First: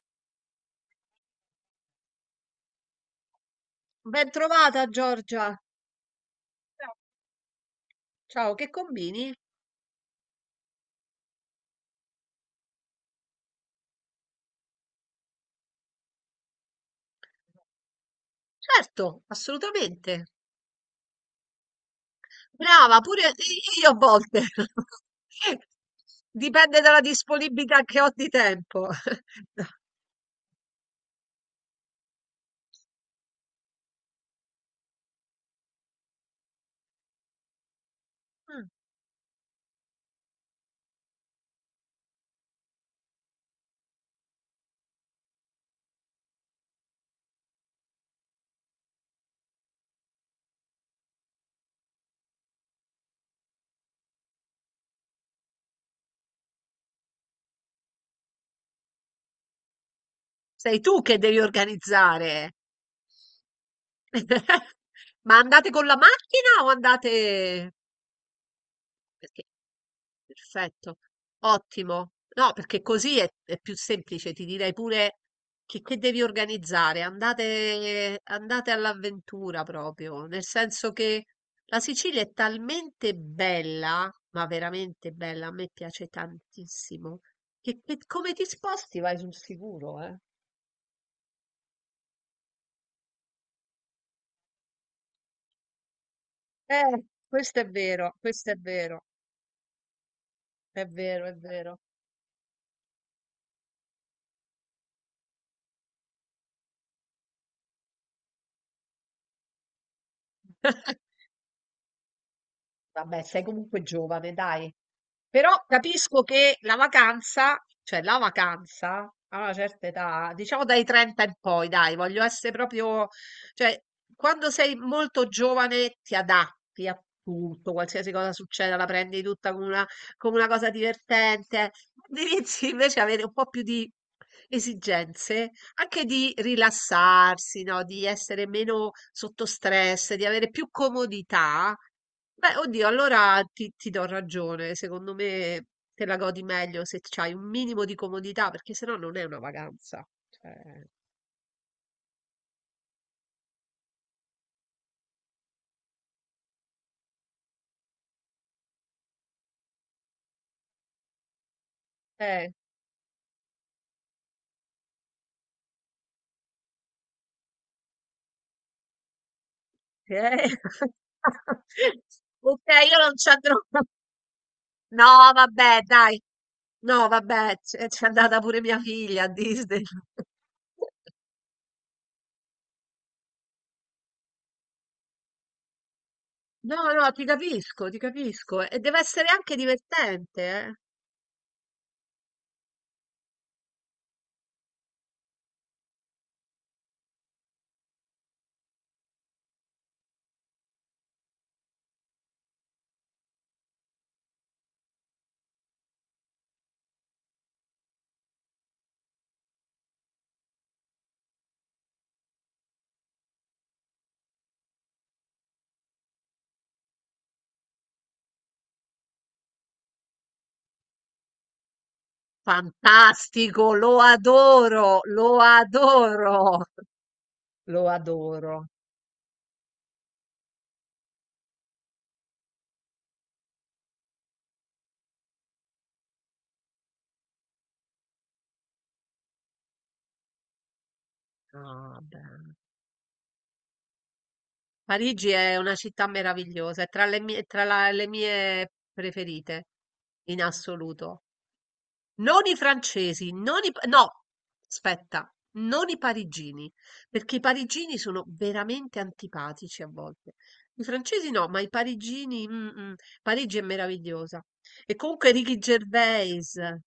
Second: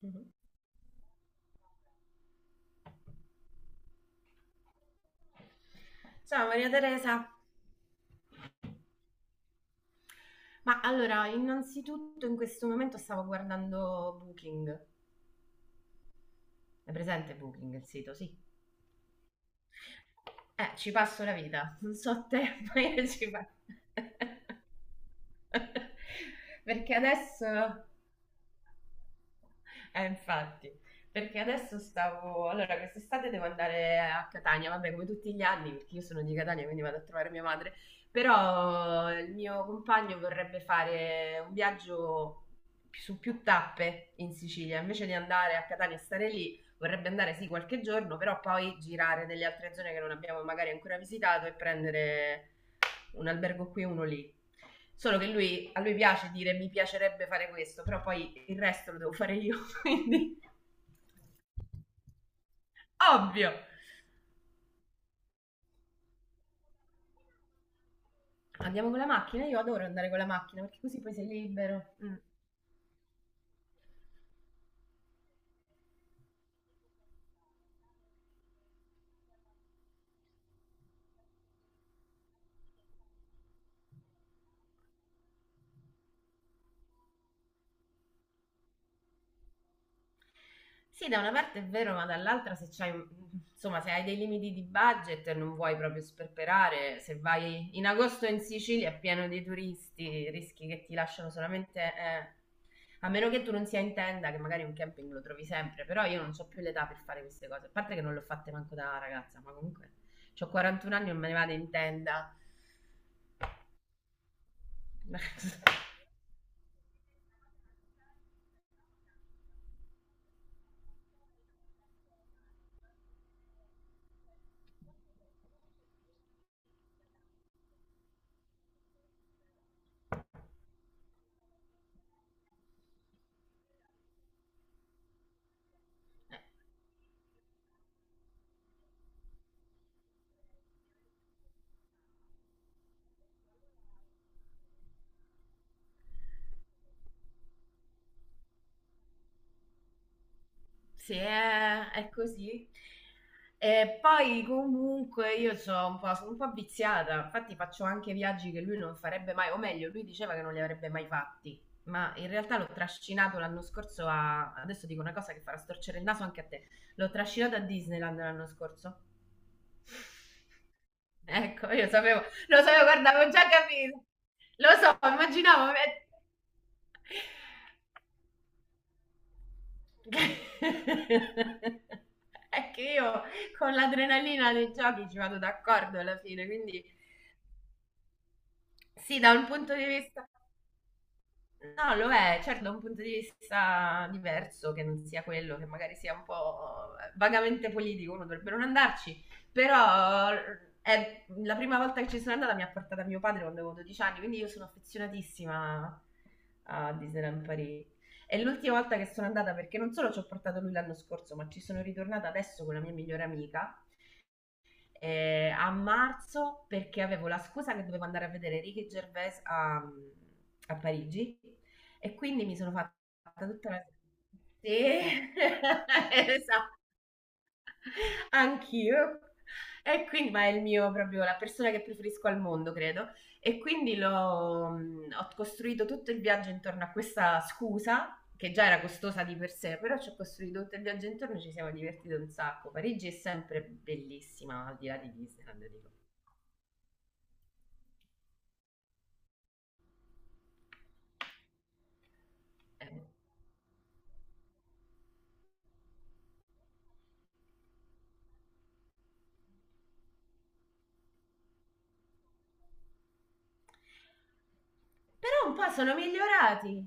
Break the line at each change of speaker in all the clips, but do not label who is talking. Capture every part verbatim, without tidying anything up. Mhm.
Ben trovata Giorgia.
Ciao Maria
Ciao,
Teresa,
ciao, che combini?
ma allora innanzitutto in questo momento stavo guardando Booking. È presente Booking il sito? Sì.
Certo, assolutamente.
Eh, ci passo la vita, non so te, ma
Brava,
io ci
pure
passo.
io a volte. Dipende
Perché
dalla
adesso
disponibilità che ho di tempo.
Eh, infatti, perché adesso stavo... Allora, quest'estate devo andare a Catania, vabbè, come tutti gli anni, perché io sono di Catania, quindi vado a trovare mia madre,
Mm,
però il mio compagno vorrebbe fare un viaggio su più tappe in Sicilia, invece di andare a Catania e stare lì, vorrebbe andare sì qualche giorno, però poi girare nelle altre zone che non abbiamo magari ancora visitato e prendere un albergo qui e uno lì. Solo che lui, a lui piace dire mi piacerebbe fare questo, però poi il resto lo devo fare io, quindi
sei tu che devi organizzare.
ovvio.
Ma andate con la macchina o andate...
Andiamo con la
Perché?
macchina, io adoro andare con la macchina perché
Perfetto,
così poi sei libero.
ottimo.
Mm.
No, perché così è, è più semplice, ti direi pure che, che devi organizzare, andate, andate all'avventura proprio, nel senso che la Sicilia è talmente bella, ma veramente bella, a me piace tantissimo, che, che come ti sposti vai sul sicuro, eh.
Sì, da una parte è vero, ma dall'altra se c'hai, insomma, se hai dei limiti di budget e non vuoi proprio sperperare,
Eh,
se
questo è
vai in
vero,
agosto in
questo è
Sicilia è
vero,
pieno di turisti, rischi che
è
ti
vero,
lasciano
è vero.
solamente, eh, a meno che tu non sia in tenda, che magari un camping lo trovi sempre, però io non ho più l'età per fare queste cose, a parte che non le ho fatte manco da ragazza, ma comunque ho quarantuno anni e non me ne vado in tenda.
Vabbè, sei comunque giovane, dai. Però capisco che la vacanza, cioè la vacanza a una certa età, diciamo dai trenta in poi, dai, voglio essere proprio, cioè quando sei molto giovane ti adatti a tutto, qualsiasi cosa succeda, la prendi tutta come una, come una cosa divertente. Quando inizi invece a avere un po' più di esigenze, anche di
Eh,
rilassarsi, no? Di essere meno sotto stress, di avere più comodità. Beh, oddio, allora ti, ti do ragione. Secondo me te la godi meglio se c'hai un minimo di comodità, perché sennò non è una vacanza. Cioè,
Sì, è, è così. E poi comunque io sono un po', sono un po' viziata, infatti faccio anche viaggi che lui non farebbe mai, o meglio, lui diceva che non li avrebbe mai fatti, ma in
eh,
realtà l'ho trascinato l'anno scorso a, adesso dico una cosa che farà storcere il naso anche a te, l'ho trascinato a Disneyland l'anno scorso.
eh.
Ecco, io sapevo, lo
Ok,
sapevo,
io
guarda,
non ci
avevo già
andrò.
capito, lo so,
No,
immaginavo,
vabbè,
eh.
dai. No, vabbè, c'è c'è andata pure mia figlia a Disney.
È che io con l'adrenalina dei giochi ci vado d'accordo alla fine, quindi
No, no, ti capisco, ti capisco. E deve
sì,
essere
da un
anche
punto di vista
divertente, eh.
No, lo è, certo, da un punto di vista diverso, che non sia quello, che magari sia un po' vagamente politico, uno dovrebbe non andarci, però è la prima volta che ci sono andata mi ha portata mio padre quando avevo dodici anni, quindi io sono affezionatissima a Disneyland Paris. È l'ultima volta che sono andata perché non solo ci ho portato lui l'anno scorso, ma ci sono ritornata adesso con la mia migliore amica eh, a marzo perché avevo la scusa che dovevo andare a vedere Ricky Gervais a, a Parigi e quindi mi sono fatta tutta
Fantastico,
la...
lo
Sì,
adoro, lo adoro,
esatto.
lo adoro.
Anch'io. E quindi, ma è il mio proprio, la persona che preferisco al mondo, credo. E quindi l'ho, mh, ho costruito tutto il viaggio intorno a questa scusa, che già era costosa di per sé, però ci ho costruito tutto il viaggio intorno e ci siamo
Ah,
divertiti un
bene.
sacco. Parigi è sempre bellissima, al di là di
Parigi è
Disneyland,
una
dico.
città meravigliosa, è tra le mie, tra la- le mie preferite in assoluto. Non i
Eh.
francesi, non i, pa- no, aspetta, non i parigini, perché i parigini sono veramente antipatici a volte. I francesi no, ma i parigini, mm, mm, Parigi è meravigliosa. E comunque
Però un
Ricky
po' sono
Gervais,
migliorati.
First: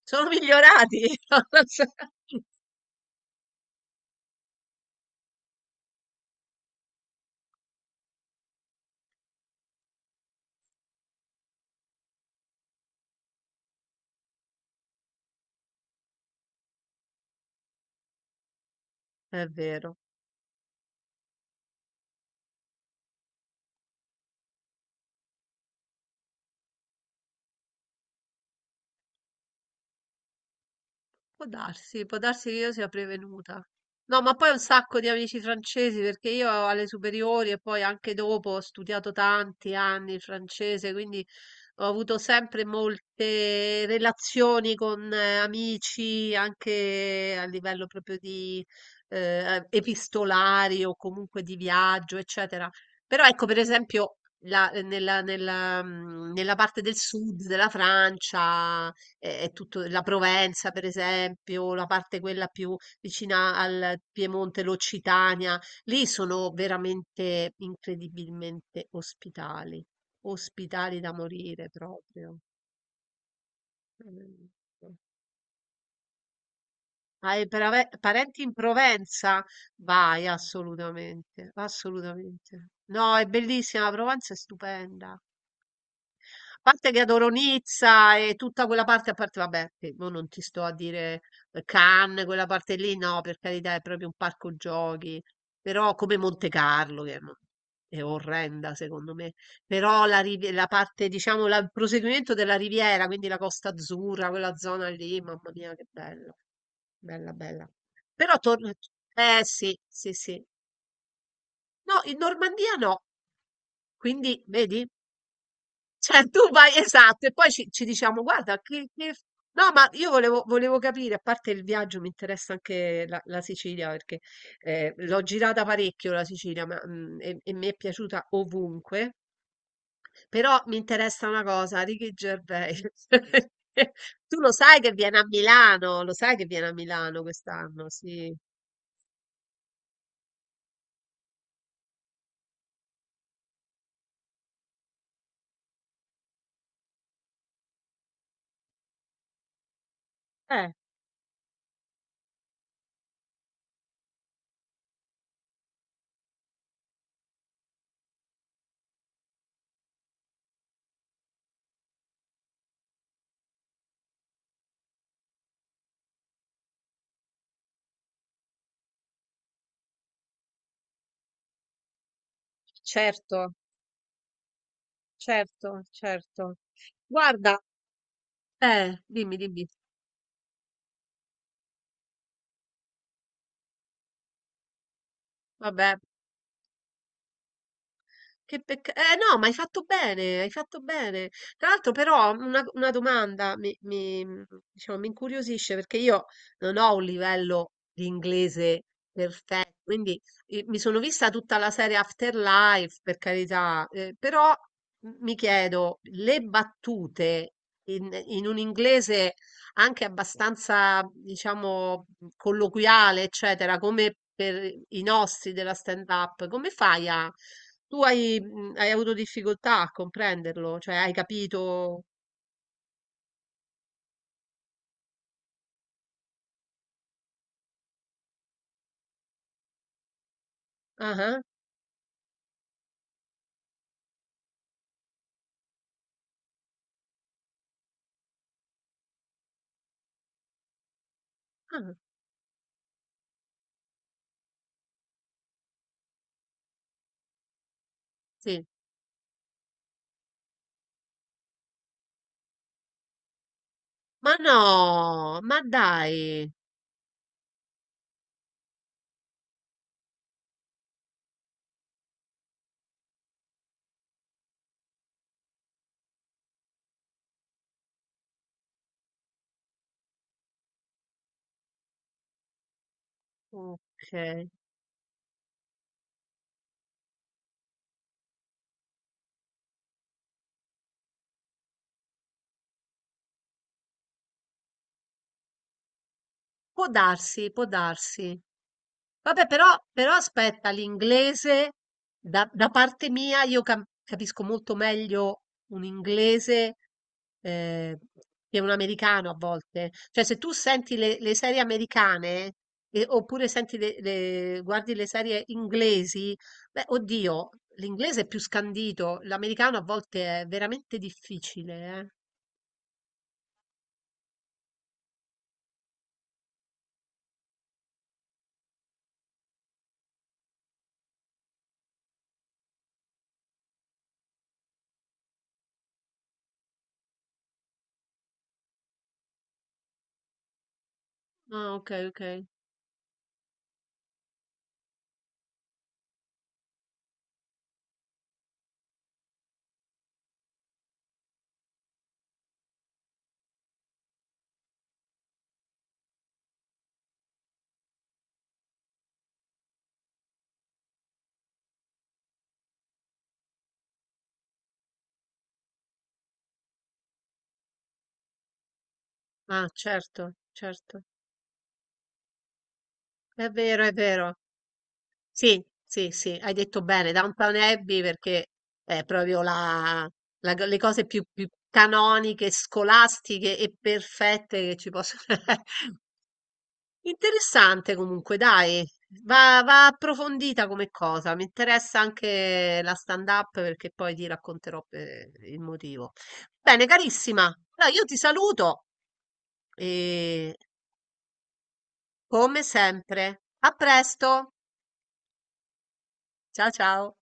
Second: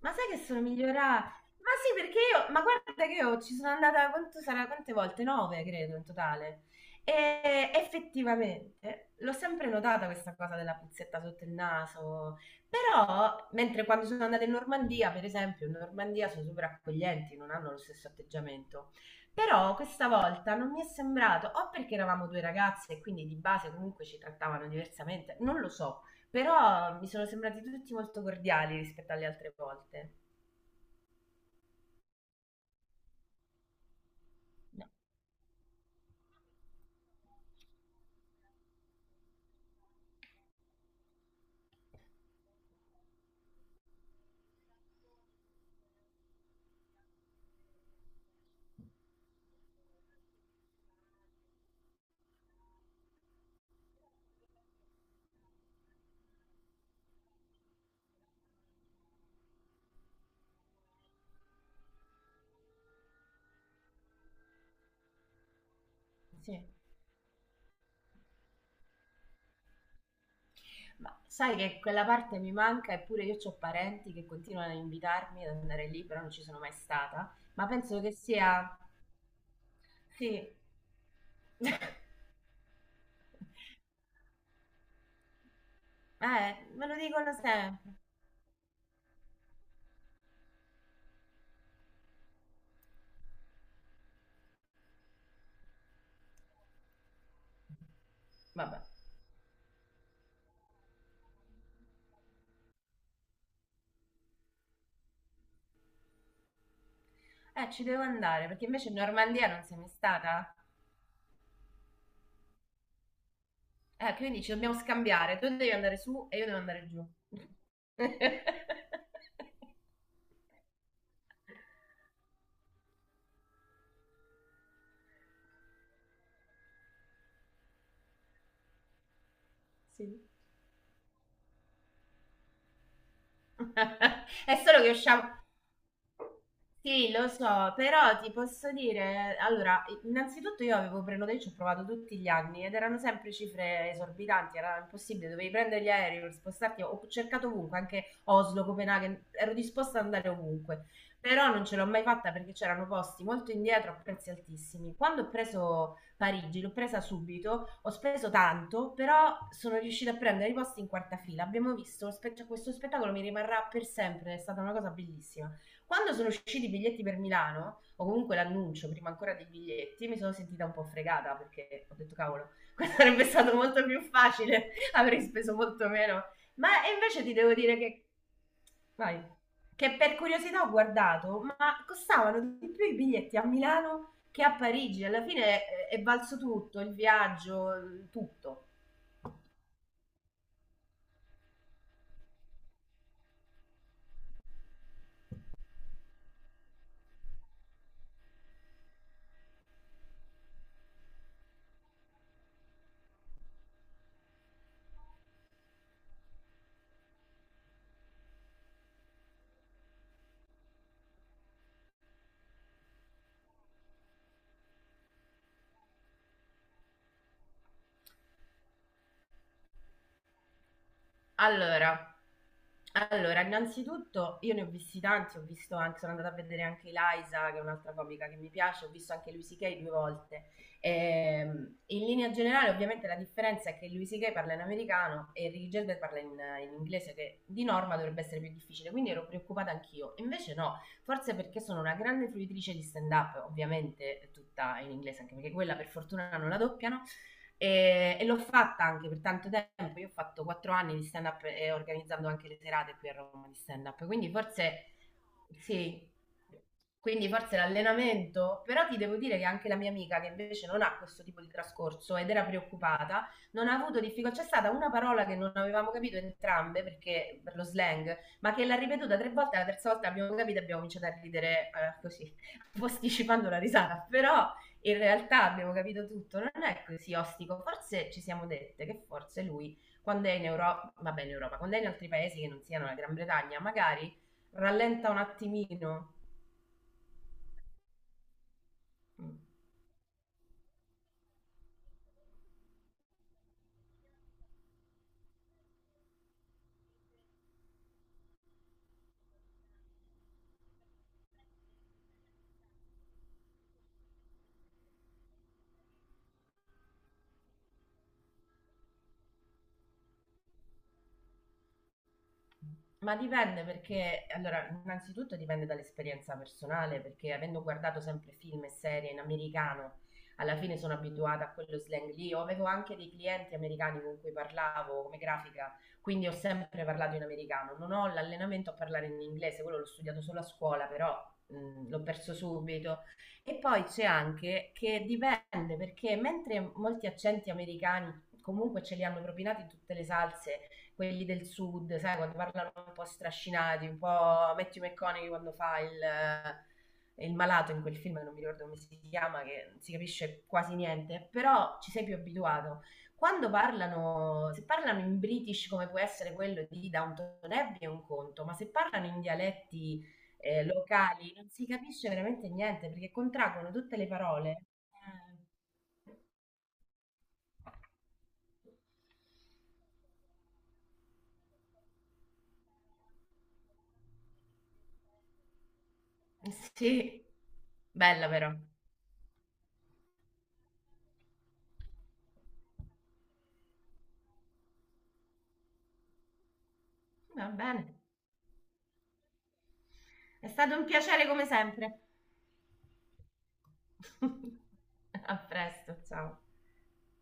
Ma
sono
sai che sono
migliorati,
migliorati?
non lo
Ma
so.
sì, perché io, ma guarda che io ci sono andata, quanto sarà, quante volte? Nove, credo, in totale. E effettivamente l'ho sempre notata questa cosa della puzzetta sotto il naso. Però, mentre quando sono andata in Normandia, per esempio, in Normandia sono super accoglienti, non hanno lo stesso atteggiamento.
È
Però
vero.
questa volta non mi è sembrato, o perché eravamo due ragazze e quindi di base comunque ci trattavano diversamente, non lo so. Però mi sono sembrati tutti molto cordiali rispetto alle altre volte.
Può darsi, può darsi che io sia prevenuta. No, ma poi ho un
No,
sacco di amici francesi perché io alle superiori e poi anche dopo ho studiato tanti anni il francese, quindi ho avuto sempre molte relazioni con eh, amici anche a livello proprio di eh, epistolari o comunque di viaggio, eccetera. Però ecco, per esempio, la- nella, nella, mm, nella parte del sud della Francia eh, è tutto la Provenza, per esempio, la parte quella più vicina al Piemonte, l'Occitania, lì sono
sì.
veramente incredibilmente ospitali, ospitali da
Ma sai
morire
che quella
proprio.
parte mi manca, eppure io ho parenti che
Mm.
continuano a invitarmi ad andare lì, però non ci sono mai stata.
Hai
Ma
prave-
penso che
parenti in
sia...
Provenza? Vai,
Sì, eh,
assolutamente, assolutamente. No, è bellissima, la Provenza è stupenda.
me
Parte
lo
che adoro
dicono sempre.
Nizza e tutta quella parte, a parte, vabbè, che mo non ti sto a dire eh, Cannes, quella parte lì, no, per carità, è proprio un parco giochi, però come Monte Carlo, che non- è orrenda
Vabbè.
secondo me, però la, rivi- la parte, diciamo, la- il proseguimento della Riviera, quindi la Costa Azzurra, quella zona lì, mamma mia, che bella, bella, bella.
Eh, ci devo
Però
andare, perché
torno,
invece in
eh
Normandia non sei
sì,
mai
sì, sì.
stata.
No, in Normandia no,
Eh, quindi
quindi,
ci dobbiamo
vedi?
scambiare. Tu devi andare su
Cioè,
e
tu
io devo
vai,
andare giù.
esatto, e poi ci, ci diciamo, guarda, che, che- no, ma io volevo, volevo capire, a parte il viaggio, mi interessa anche la, la Sicilia, perché eh, l'ho girata parecchio la Sicilia, ma, mm, e, e mi è piaciuta ovunque,
Sì.
però mi interessa una cosa, Ricky Gervais. Tu lo
È
sai
solo
che
che
viene a
usciamo...
Milano, lo sai che viene a
Sì,
Milano
lo so,
quest'anno,
però ti
sì.
posso dire, allora, innanzitutto io avevo prenotato, io ci ho provato tutti gli anni ed erano sempre cifre esorbitanti, era impossibile, dovevi prendere gli aerei per spostarti, ho cercato ovunque, anche Oslo, Copenaghen, ero disposta ad andare
Eh,
ovunque, però non ce l'ho mai fatta perché c'erano posti molto indietro a prezzi altissimi. Quando ho preso Parigi, l'ho presa subito, ho speso tanto, però sono riuscita a prendere i posti in quarta fila, abbiamo visto, lo spe- cioè, questo spettacolo mi rimarrà per sempre, è stata una cosa bellissima. Quando sono usciti i biglietti per Milano, o comunque l'annuncio prima ancora dei biglietti, mi sono sentita un po' fregata perché ho detto cavolo, questo sarebbe
certo,
stato molto più facile, avrei speso
certo,
molto meno.
certo.
Ma e invece ti devo
Guarda,
dire che...
eh,
Vai.
dimmi, dimmi,
Che per curiosità ho guardato, ma costavano di più i biglietti a Milano che a Parigi. Alla fine è,
vabbè.
è valso tutto, il viaggio,
Che
tutto.
peccato. Eh no, ma hai fatto bene, hai fatto bene. Tra l'altro però una, una domanda mi, mi, mm, diciamo, mi incuriosisce perché io non ho un livello di inglese perfetto, quindi eh, mi sono vista tutta la serie Afterlife, per carità, eh, però m- mi chiedo, le battute in, in un inglese anche abbastanza, diciamo, colloquiale, eccetera, come per i nostri della stand-up, come fai a tu hai, mhmm, hai avuto difficoltà a comprenderlo? Cioè hai capito
Allora, allora, innanzitutto io ne ho visti tanti, ho visto anche, sono andata a vedere anche Eliza, che è un'altra comica che mi piace, ho visto anche Louis C K due volte.
ah-ah,
Ehm, in linea generale, ovviamente, la differenza è che Louis C K parla in americano e Ricky Gervais parla in, in inglese, che di norma dovrebbe essere più difficile, quindi ero preoccupata anch'io. Invece no, forse perché
ah,
sono
ah,
una grande fruitrice di stand-up, ovviamente tutta in inglese, anche perché quella per fortuna non la doppiano, e, e l'ho
sì.
fatta anche per tanto tempo. Io ho fatto quattro anni di stand up e organizzando anche le serate qui a Roma di stand up. Quindi
Ma
forse
no, ma
sì,
dai!
quindi forse l'allenamento, però ti devo dire che anche la mia amica che invece non ha questo tipo di trascorso ed era preoccupata, non ha avuto difficoltà. C'è stata una parola che non avevamo capito entrambe perché per lo slang, ma che l'ha ripetuta tre volte, la terza volta abbiamo capito e abbiamo cominciato a ridere eh, così, posticipando la risata.
Okay.
Però in realtà abbiamo capito tutto, non è così ostico, forse ci siamo dette che forse lui quando è in Europa, vabbè in Europa, quando è in altri paesi che non siano la Gran Bretagna, magari rallenta un attimino.
Può darsi, può darsi.
Mm.
Vabbè, però, però aspetta, l'inglese, da, da parte mia, io cam- capisco molto meglio un inglese eh, che un americano a volte. Cioè, se tu senti le, le serie americane, e- oppure senti le, le- guardi le serie inglesi, beh, oddio, l'inglese è più scandito, l'americano a volte è veramente difficile, eh.
Ma dipende perché, allora, innanzitutto dipende dall'esperienza personale, perché avendo guardato sempre film e serie in americano, alla fine sono abituata a quello slang lì. Io avevo anche dei clienti americani con cui parlavo come grafica, quindi ho sempre parlato in americano. Non ho l'allenamento a parlare in inglese, quello l'ho studiato solo a scuola, però
Ah,
mh,
ok,
l'ho
ok.
perso subito. E poi c'è anche che dipende perché mentre molti accenti americani comunque ce li hanno propinati in tutte le salse quelli del sud, sai, quando parlano un po' strascinati, un po' Matthew McConaughey quando fa il, eh, il malato in quel film che non mi ricordo come si chiama, che non si capisce quasi niente, però ci sei più abituato. Quando parlano, se parlano in British come può essere quello di Downton Abbey è un conto, ma se parlano in
Ah,
dialetti
certo,
eh,
certo.
locali non si capisce veramente niente perché
È
contraggono
vero, è
tutte le
vero.
parole.
Sì, sì, sì, hai detto bene, Downton Abbey perché è proprio la, la co- le cose più, più canoniche, scolastiche e perfette che ci possono essere.
Eh, sì,
Interessante
bella
comunque,
però.
dai, va, va approfondita come cosa, mi interessa anche la stand-up perché poi ti racconterò eh, il motivo. Bene, carissima,
Va bene.
allora io ti saluto
È
e
stato un piacere come sempre.
come sempre, a presto,
A presto, ciao.
ciao ciao.